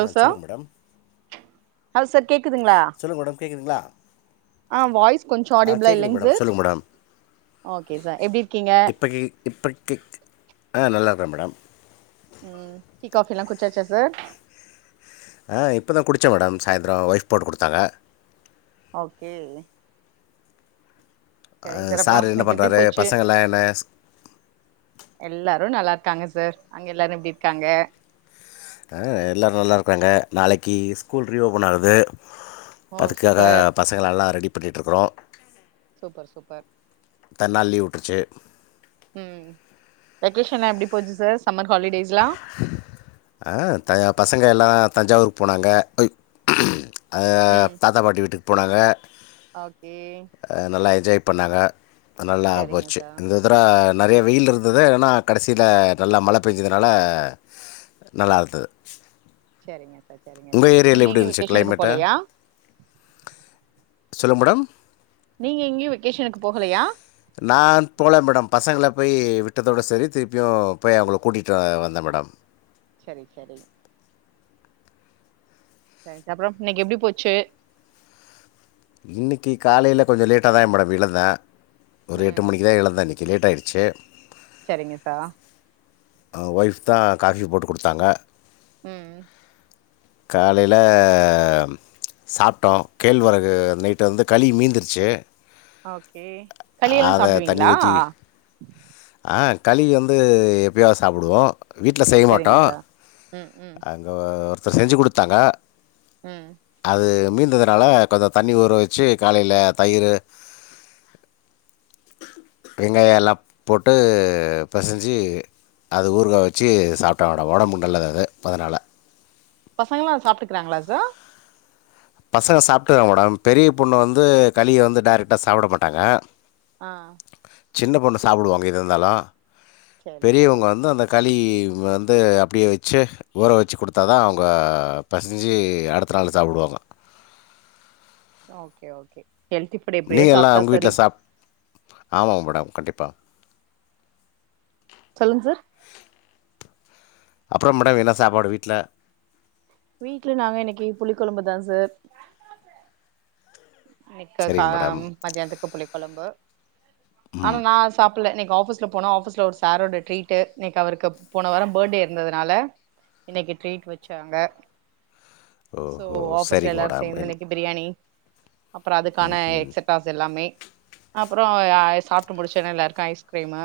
ஆ சொல்லுங்க மேடம் ஹவ் செட் சொல்லுங்க மேடம் கேக்குதுங்ளா அ வாய்ஸ் கொஞ்சோ ஆ ஆடிபிளா கேக்குது இல்லைங் மேடம் சார் சொல்லுங்க மேடம் ஓகே சார் எப்டி இருக்கீங்க இப்ப கேக் இப்ப கேக்கு ஆ நல்லா இருக்றே மேடம் ம் டீ காஃபிலாகுடிச்சாச்சா சார் ஆ இப்போதா குடிச்சே மேடம் சாய்ந்தர ஒய்ஃப் போட்டு குடுத்தாங்க ஓகே சரிங் சார் அப்றோ என்ன இன்னைக்கு எப்டி பண்ணுறாரு போச்சு பசங்கள்லாம் என்ன எல்லாரு நல்லார்க்காங்க சார் அங்க எல்லாரு எப்டி இருக்காங்க அ எல்லாரு நல்லாருக்காங்க நாளைக்கி ஸ்கூல் ரீஓபன் ஆகுது ஓ இப்ப அதுக்காக சூப்பர் பசங்கள எல்லாம் ரெடி பண்ணிட்டுருக்குறோ சூப்பர் சூப்பர் இத்தன் நாள் லீவு உட்ருச்சு வெகேஷன்னா எப்டி போச்சு சார் சம்மர் ஹாலிடேஸ்லா ஆ த பசங்க எல்லா தஞ்சாவூருக்கு போனாங்க அ ம் தாத்தா பாட்டி வீட்டுக்கு போனாங்க ஓகே அ நல்லா சரிங்க போச்சு சார் இந்த தர நெறைய வெயில்ல இருந்தத ஆனா கடைசில நல்லா மழ பேஞ்சு இதனால நல்லாருந்தது செரிங்க சார் செரிங்க சார் நீங்க எங்கயு இருந்துச்சு வெக்கேஷனுக்கு கிளைமேட்டு போலயா சொல்லுங் மேடம் நீங்க எங்கயு வெக்கேஷனுக்கு போகலயா நான் போல மேடம் பசங்கள போய் விட்டதோட சரி திருப்பியு போய் அவுங்கள கூட்டிட்டு வந்தே மேடம் சரி சரி சரி சார் அப்ற இன்னைக்கு எப்டி போச்சு இன்னைக்கு காலைல கொஞ்ச லேட்டாதா த மேடம் எழந்தே ஒரு எட்டு ம் மணிக்குதா எழந்தே இன்னி இன்னைக்கு லேட் ஆயிடுச்சு சரிங்க சா ஆ ஒய்ப்தா காஃபி போட்டு குடுத்தாங்க ம் காலைல சாப்ட்டோ கேழ்வரகு நைட்டு வந்து களி மீந்துருச்சு ஓகே களியெல்லா அத தண்ணி சாப்டுவீங்களா ஊத்தி ஆ களி வந்து எப்பயாது சாப்பிடுவோ வீட்ல செய்ய மாட்டோ சரிங்க சார் ம் ம் அங்கே ஒருத் இப்ப செஞ்சு குடுத்தாங்க ம் அது மீந்து இதுனால கொஞ்ச தண்ணி ஊற வச்சு காலைல தயிரு வெங்காயோ எல்லா போட்டு பெசைஞ்சு அது ஊறுகா வச்சு சாப்பிட்டா அட உடம்புக்கு நல்லது அது அதனால பசங்லா அத சாப்ட்டுக்றாங்களா சார் பசங்க சாப்பிட்டுதாங்க மேடம் பெரிய பொண்ணு வந்து கலிய வந்து டேரைக்டா சாப்பிட மாட்டாங்க ஆஹா சின்ன பொண்ணு சாப்பிடுவாங்க எதா இருந்தாலு சரி சரி பெரியவங்க வந்து அந்த கல் இ வந்து அப்டியே வச்சு ஊற வச்சு குடுத்தா தா அவுங்க பெசஞ்சு அடுத்த நாள் என்ன சாப்டுவாங்க ஹெல்து எப்டி இருக்கு நீங்கள் எல்லாம் சாப்ட்டா உங்கள் செரி வீட்டில் சாப் ஆமாங்க மேடம் கண்டிப்பா சொல்லுங் சார் அப்புறம் மேடம் என்ன சாப்பாடு வீட்ல வீட்ல நாங்க இன்னைக்கு புளி கொழம்புதா சார் இன்னுக்கு கா சரிங்க மேடம் அம் மத்தியானத்துக்கு புளி கொழம்பு ஆனா நா சாப்பிடல நீங் ஆஃபீஸ்ல போனா ஆஃபீஸ்ல ஒரு சாரோட ட்ரீட்டு இன்னைக்கு அவருக்கு போன வாரோ பேட்டே இருந்ததுனால இன்னைக்கு ட்ரீட் வச்சாங்க சோ ஓஹோ ஆஃபீஸ்ல சரிங்க எல்லாரு மேடம் சேர்ந்து என் இன்னைக்கு பிரியாணி அப்பறோ அதுக்கான எக்சட்ராஸ் எல்லாமே உ ஆ சாப்ட்டு முடிச்சுன்னே எல்லாருக்கு ஐஸ்கிரீமு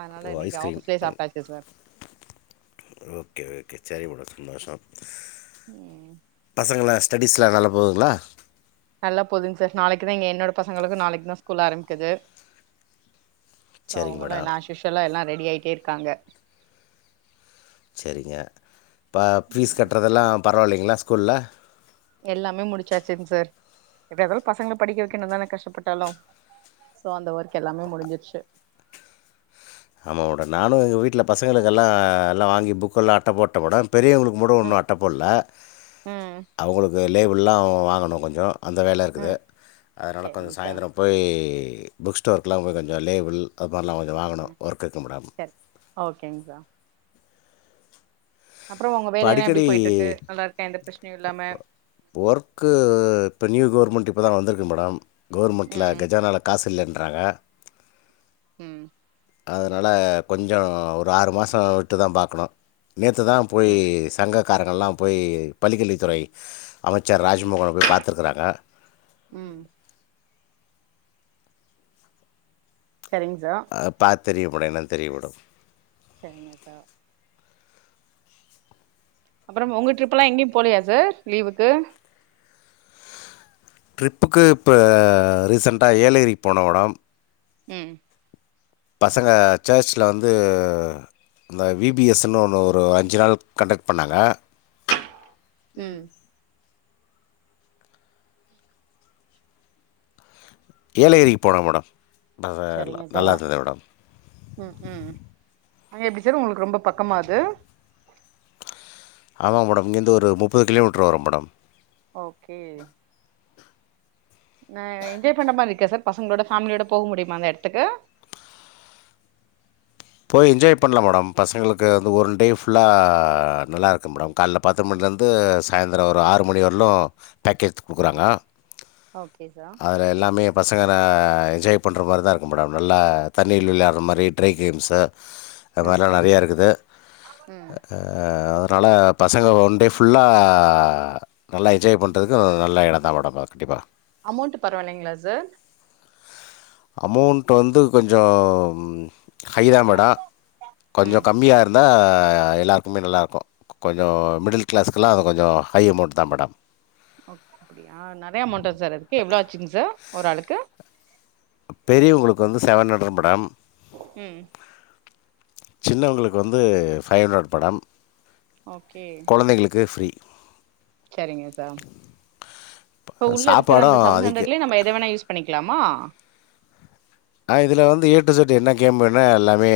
அதனால ஓ இன்னைக்கு ஐஸ்கிரீம் ஆஃபீஸ்லயே சாப்ட்டாச்சு சார் ஓகே ஓகே செரி மேடம் [unintelligible] ம் பசங்கள ஸ்டெடிஸ்லா நல்லா போதுங்ளா நல்லா போதுங்க சார் நாளைக்குதா இங்க என்னோட பசங்களுக்கு நாளைக்கு தா ஸ்கூல் ஆரம்பிக்குது சோ சரிங்க அவங்களா மேடம் எல்லா ஆஷ்யூஷ்ல்லா எல்லா ரெடி ஆயிட்டே இருகாங்க செரிங்க இப்ப ஃபீஸ் ம் கட்டுறதெல்லா பரவாயில்லைங்களா ஸ்கூல்ல எல்லாமே முடிச்சாச்சிங் சார் எப்டியாந்தாலு பசங்கள படிக்க வைக்கனுந்தான கஷ்டப்பட்டாலு சோ அந்த ஒர்க் எல்லாமே முடுஞ்சிருச்சு [inaudible] ஆமாம் மேடம் நானும் எங்க வீட்ல பசங்களுக்கெல்லா எல்லா வாங்கி புக்கெல்லா அட்ட போட்டன் மேடம் பெரியவனுக்கு மட்டு இன்னு ம் அட்டப்போட்ல ம் அவங்களுக்கு லேபிள்லா வாங்கணு கொஞ்சொ அந்த வேல இருக்குது ம் அதனா கொஞ்சொ சரிங்க சார் சாயந்தரோ போயி புக் ஸ்டோர்குலா கொஞ்சொ லேபுள் அது மாரிலா கொஞ்சொ வாங்கணு செர் ஓகேங்க சார் அப்புறோ உங்க இப்போ வேலையெல்லா எப்டி அடிக்கடி போயிட்டு இருக்கு நல்லா இருக்கா எந்த பிரச்சனையு இல்லாம ஒர்க்கு இப்ப நியூ கவர்மெண்ட் இப்பதா வந்திருக்கு மேடம் கவுர்மெண்ட்ல ம் கஜானால காசு இல்லன்றாங்க ம் அதுனால கொஞ்சொ ஒரு ஆறு மாசோ விட்டு தா பாக்கணு நேத்து தா போய் ம் சங்கக்காரங்கல்லா போய் பள்ளிகல்வித்துறை அமைச்சர் ராஜ்மோகன போய் பாத்துருகுறாங்க ம் செரிங்க சார் பார்த்து தெரியப்படும் என்னன்னு தெரியப்படு செரிங்க சார் அப்பறம் உங்க ட்ரிப்புலா எங்கேயு போலியா சார் லீவுக்கு ட்ரிப்புக்கு இப்ப ஆ ரீசென்ட்டா ஏலகிரிக்கு போனோம் மேடம் ம் பசங்க சர்ச்சில வந்து இந்த வி பி எஸ் ன்னு ஒன்னு ஒரு அஞ்சு நாள் கண்டெக்ட் பண்ணாங்க. ம் ஏலகிரிக்கு போனோ மேடம் பசங்க எல்லா சரிங்க சா நல்லா இருந்துது மேடம். ம் ம் அங்க எப்ப டி சார் உங்களுக்கு ரொம்ப பக்கமா அது? ஆமா மேடம் இங்கேர்ந்து ஒரு முப்பது கிலோமீட்டர் வரு மேடம். ஓகே ந என்ஜாய் பண்ற மாரி இருக்கா சார் பசங்ளோட ஃபேமிலியோட போக முடியுமா அந்த எடத்துக்கு போய் என்ஜாய் பண்லா மேடம் பசங்களுக்கு வந்து ஒன் டே ஃபுல்லா ஆ நல்லா இருக்கு மேடம் கால்ல பத்து மணி வந்து சாய்ந்தெர ஒரு ஆறு மணி வரலு பேக்கேத் குடுக்குறாங்க ம் ஓகே சா அதுல எல்லாமே பசங்ற என்ஜாய் பண்ற மாரிதா இருக்கும் மேடம் நல்லா தண்ணில விளையாடற மாரி ட்ரை கேம்ஸ் அ அது ம் மாரில்லா ம் நெறைய இருக்குது ம் ஆ அதனால பசங்க ஒன்டே ஃபுல்லா நல்லா என்ஜாய் பண்ணுறதுக்கு நல்ல எடம்தா மேடம் கண்டிப்பா அமௌண்ட்டு பரவாலிங்ளா சார் அமௌண்ட் வந்து கொஞ்ச ம் ஹைதாமேட கொஞ்ச ம் கம்மியா இருந்தா அ எல்லாருக்குமே நல்லாருக்கு கொஞ்ச மிடில் களாஸ்க்லா அது கொஞ்ச ஹை அமௌண்ட் தா மேடம் அப் அப்டியா நெறையா அமௌண்டாங் சார் அதுக்கு எவ்ளோ ஆச்சுங் சார் ஒரு ஆளுக்கு பெரியவங்களுக்கு வந்து செவன் ஹண்ட்ரட் மேடம் ம் சின்னவங்களுக்கு வந்து ஃபைவ் ஹண்ட்ரட் மேடம் கொழந்தைங்களுக்கு ஃப்ரீ செரிங்க சார் இப்போ உள்ள இருக்குற அந்த சாப்பாடும் செவன் அதுக்கு ஹண்ட்ரட்ல நம்ம எத வேணா யூஸ் பண்ணி க்லாமா ஆ இதுல வந்து ஏ டு இஜட்டு என்ன கேம் வேணா எல்லாமே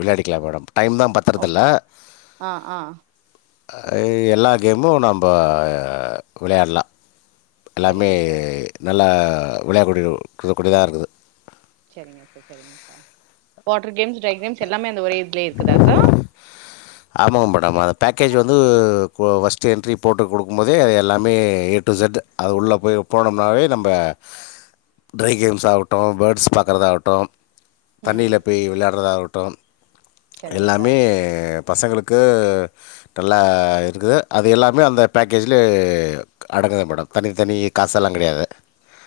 விளையாடிக்கலாம் மேடம் டைம்தா ஓ பத்தரதில்ல ஆ ஆ ஆ எல்லா கேமு நம்ம விளையாட்லா எல்லாமே சரிங்க சார் நல்லா விளையாக்கூடியக்கூடியதா இருக்குது சரிங்க சார் சரிங்க சார் வாட்ரு கேம்ஸ் ட்ரைகேம்ஸ் எல்லாமே அங் ஒரே எடத்லே இருக்குதா சார் ஆமோ மேடம் அ பேக்கேஜ் வந்து பஸ்ட் என்டரி போட்டு கொடுக்கும் போதே எல்லாமே ஏட்டு செட்டு அது உள்ள போய் போனோம்னாவே நம்ப ட்ரை கேம்ஸ் ஆவுட்டு பேர்ட்ஸ் பாக்குறதா ஆகட்டு ம் தண்ணில போய் விளையாட்றதா ஆவுட்டு சரிங்க எல்லாமே சார் பசங்களுக்கு நல்லா இருக்குது அது எல்லாமே அந்த பேக்கேஜிலே அடப் இருக்குது மேடம் தனித்தனி காசெல்லா கெடையாது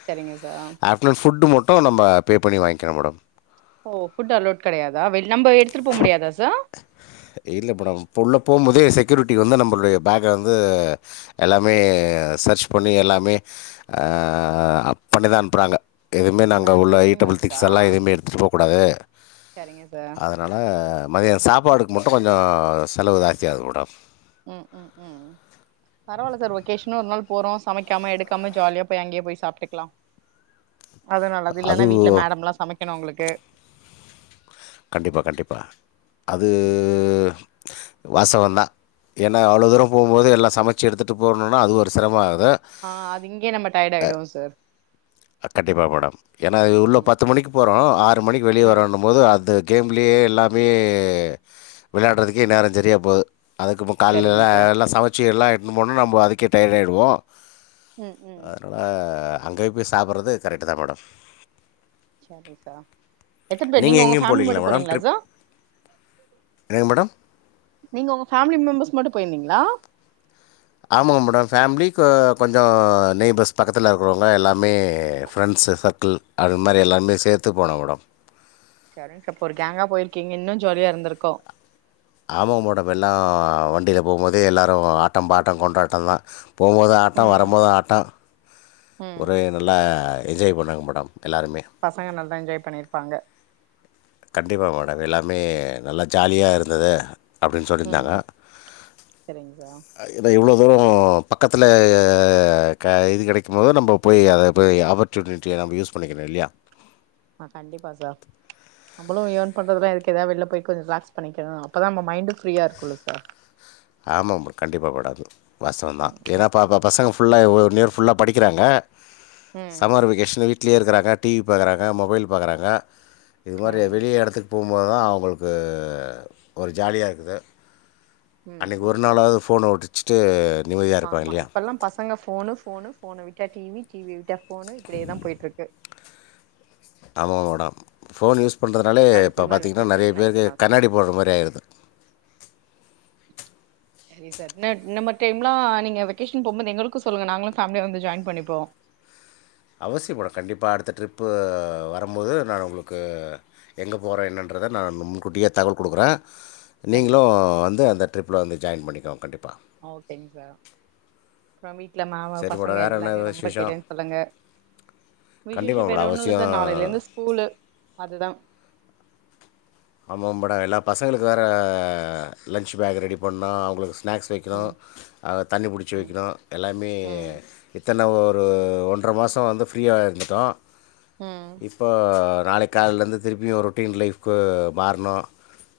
சரிங்க சார் ஆஃப்டர்நூன் ஃபுட்டு மட்டு நம்ப பே பண்ணி வாங்கனும் மேடம் ஓ ஃபுட் அலோட் கெடையாதா வெள் நம்ம எடுத்துட்டு போ முடியாதா சார் இல்ல இப்ப நம் உள்ள போம் போதே செக்யூரிட்டி வந்து நம்மளுடைய பேக வந்து எல்லாமே சர்ச் பண்ணி எல்லாமே அ ஆ அப் பண்ணிதா அனுப்புறாங்க எதுமே நாங்க பேக் உள்ள செக்கிங்கு ஈட்டபிள் இருக்குதா திங்ஸ் எல்லா எதுமே எடுத்துட்டு போக்கூடாது சரிங்க சார் அதனால மதிய சாப்பாடுக்கு மட்டு கொஞ்ச செலவு தாஸ்யாவுது மேடம் ம் ம் ம் பரவால சார் ஒகேஷன்னு ஒரு நாள் போறோ சமைக்காம எடுக்காம ஜாலியா போய் அங்கயே போய் சாப்ட்டுக்லா டுக் அது நல்லது இல்லன்னா வீட்ல மேடம்ளா சமைக்கணு உங்ளுக்கு கண்டிப்பா கண்டிப்பா அது ம் வாசவந்த ஏன்னா அவ்வளோ தூரொ போம்போது எல்லா சமச்சு எடுத்துட்டு போணுனா அது ஒரு சிரமா ஆஹ் அது இங்கயே நம்ம டயடாய்டுவோ சார் அ கண்டிப்பா மேடம் ஏனா உள்ள ம் பத்து மணிக்கு போறோ ஆறு மணிக்கு ம் வெளியேவரோனு போது அத் அந்த கேம்லே எல்லாமே விளையாடுறதுக்கே நேரஞா சரியா போகுது அதுக்கு முன் கல்ல சரிங்க சார் எல்லா சமச்சு எல்லா எட்னு போனா நம்ம அதுக்கே டயடாருவோ ம் ம் அஹ் அங்கேய போய் சாப்புட்றது கரக்டு தா மேடம் சரி சா எத்தன பேர் நீங்க உங்க எங்கேயும் ஃபேமிலி போலீங்களா மட்டு மேடம் போனீங்களா ட்ரிப்? சா என்னங்க மேடம்? நீங்க உங்க ஃபேமிலி மெம்பர்ஸ் மட்டு போய்ர்ந்தீங்ளா ஆமாங்க மேடம் ஃபேமிலி க கொஞ்சோ நெய்பர்ஸ் பக்கத்துல இருக்குறவங்க எல்லாமே ஃப்ரெண்ட்ஸ் ச சர்க்கிள் அது மாரி எல்லார்மே சேத்து போனோ மெடொ சரிங்கப்பொரு கேங்கா போயிருக்கீங்க இன்னு ஜோலியா இருந்திருக்கு ஆமங்மொடம் எல்லா வண்டில போம்போதே எல்லாரு ஆட்டோ பாட்டோ கொண்டாட்டொந்தா போம்மோது ஆட்டோ ம் வரம்மோது ஆட்டோ ம் ஒரே நல்லா என்ஜாய் பண்னாங்க மேடம் எல்லோருமே பசங்க நல்லா என்ஜாய் பண்ணிருப்பாங்க கண்டிப்பா மேடம் எல்லாமே நல்லா ஜாலியா இருந்துது அப்டின் சொல்லிந்தாங்க ம் சரிங்க சார் அ எனா இவ்ளோ தூரோ பக்கத்துல க இது கடைக்கு மோது நம்ப போய் அத போய் ஆப்பர்ச்சுனிட்டிய நம்ம யூஸ் பண்ணிகணு இலியா ஆஹ் கண்டிப்பா சா நம்மளு யேர்ன் பண்றதுனா எனக்க்கெதா வெள்ல போய் கொஞ்சொ லாக்ஸ் பண்ணிக்க அப்பதா நம்ம மைண்டு ஃப்ரீயா இருக்குல்ல சார் ஆமாம்மா கண்டிப்பா மெடோ வாச்தவொந்தா ஏனா ப பசங்க ஃபுல்லா ஒவ் [unintelligible] ஃபுல்லா படிக்கிறாங்க ம் சம்மர் வெகேஷன் வீட் வீட்லயே இருக்கறாங்க டிவி பாக்குறாங்க மொபைல் பாக்கறாங்க இது மாரி ம் வெளியேடத்துக்கு போமோது தா அவுங்களுக்கு ஒரு ஜாலியா இருக்குது ம் அன்னைக்கு ஒரு நாளாவது ஃபோன ஒடச்சிட்டு ஆமா இப்பல்லா பசங்க ஃபோனு ஃபோனு ஃபோனு விட்டா டிவி டிவி விட்டா ஃபோணு இப்டியே தா போய்ட்டுருக்கு ஆமா மேடம் ஃபோன் யூஸ் பண்ரதுனாலே அதுக்கு இப்ப இது மாரி பாத்தீங்கன்னா வெக்கேஷன் நறைய நைஸ் பேருக்கு தா சார் கண்ணாடி போடுற மாரி ஆயிருது செரி சார் ந இன்னமார் டைம்லா நீங்க வெகேஷன் போமோது எங்களுக்கு சொல்லுங்க நாங்களு ஃபேமிலியா வந்து ஜாயின் பண்ணிப்போ அவசிய மேடோ கண்டிப்பா அடுத்த ட்ரிப்பு வரம்மோது நா உங்களுக்கு எங்க போறே என்னன்ற றத நா முன்கூட்டியே தகவல் குடுக்குற நீங்களு சரிங்க சார் வந்து அந்த ட்ரிப்ல வந்து ஜாயின் பண்ணிகோங்க கண்டிப்பா ஓகேங்க சார் [unintelligible] ல மாமா சரி பசங்க மேடம் வேறு என்ன எல்லாறையு ரொம்ப விசேஷம் கேட்டேன்னு சொல்லுங்க விஷேஷோ கண்டிப்பாக வேற மேடம் ஒன்னு இல்ல சார் நாளைலிந்து அவசியம் ஸ்கூலு அதுதா ஆம மேடோ எல்லா பசங்களுக்கு வேற லன்ச்பேக் ரெடி பண்னு அவுங்களுக்கு ஸ்நேக்ஸ் வெக்கணு ம் அஹ் தண்ணி புடிச்சி ம் வெக்கணு எல்லாமே ம் இத்தன வொ ஒன்ற மாசோ வந்து ஃபிரீயா இருந்துட்டோ ம் இப்ப நாளைக் காலைலிந்து திருப்பியு ரொட்டீன் லைஃப்க்கு மாறணு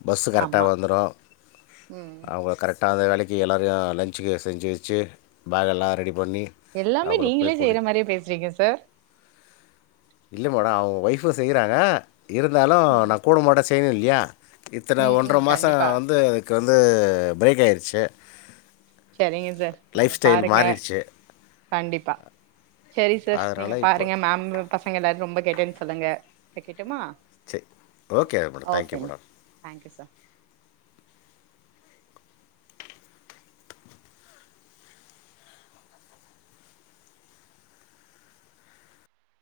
பஸ்ஸு கரக்டா ஆமா வந்துரு ம் அவுங்க கரக் அந்த வேலைக்கு எல்லாரயு லன்ச்சுக்கு செஞ்சு வெச்சு பேகெல்லா ரெடி பண்ணி எல்லாமே அவங்கள நீங்களே போய் செய்ற கூட்டிகிட்டு மாரியே பேஸ்றீங்க சார் இல்ல மேடொ அவ் ஒய்ஃபு செய்றாங்க இருந்தாலு ம் நா கூடமாட செய்யணுல்லியா இத்தன ம் ஒன்ற ம் மாசோ கண்டிப்பா வந்து அதுக்கு வந்து பிரேக் ஆயிர்ச்சு சரிங்க சார் நீங்க பாருங்க மாறிடுச்சு கண்டிப்பா செரி சர் நீங்க அதனால் இப்போ பாருங்க மேம் பசங்க எல்லாரு ரொம்ப கேட்டேனு சொல்லுங்க வெக்கட் டுமா சரி ஓகே மேடம் தேங்க்யூ ஓகேங் மேடம் சார் தான்க்யூ சர்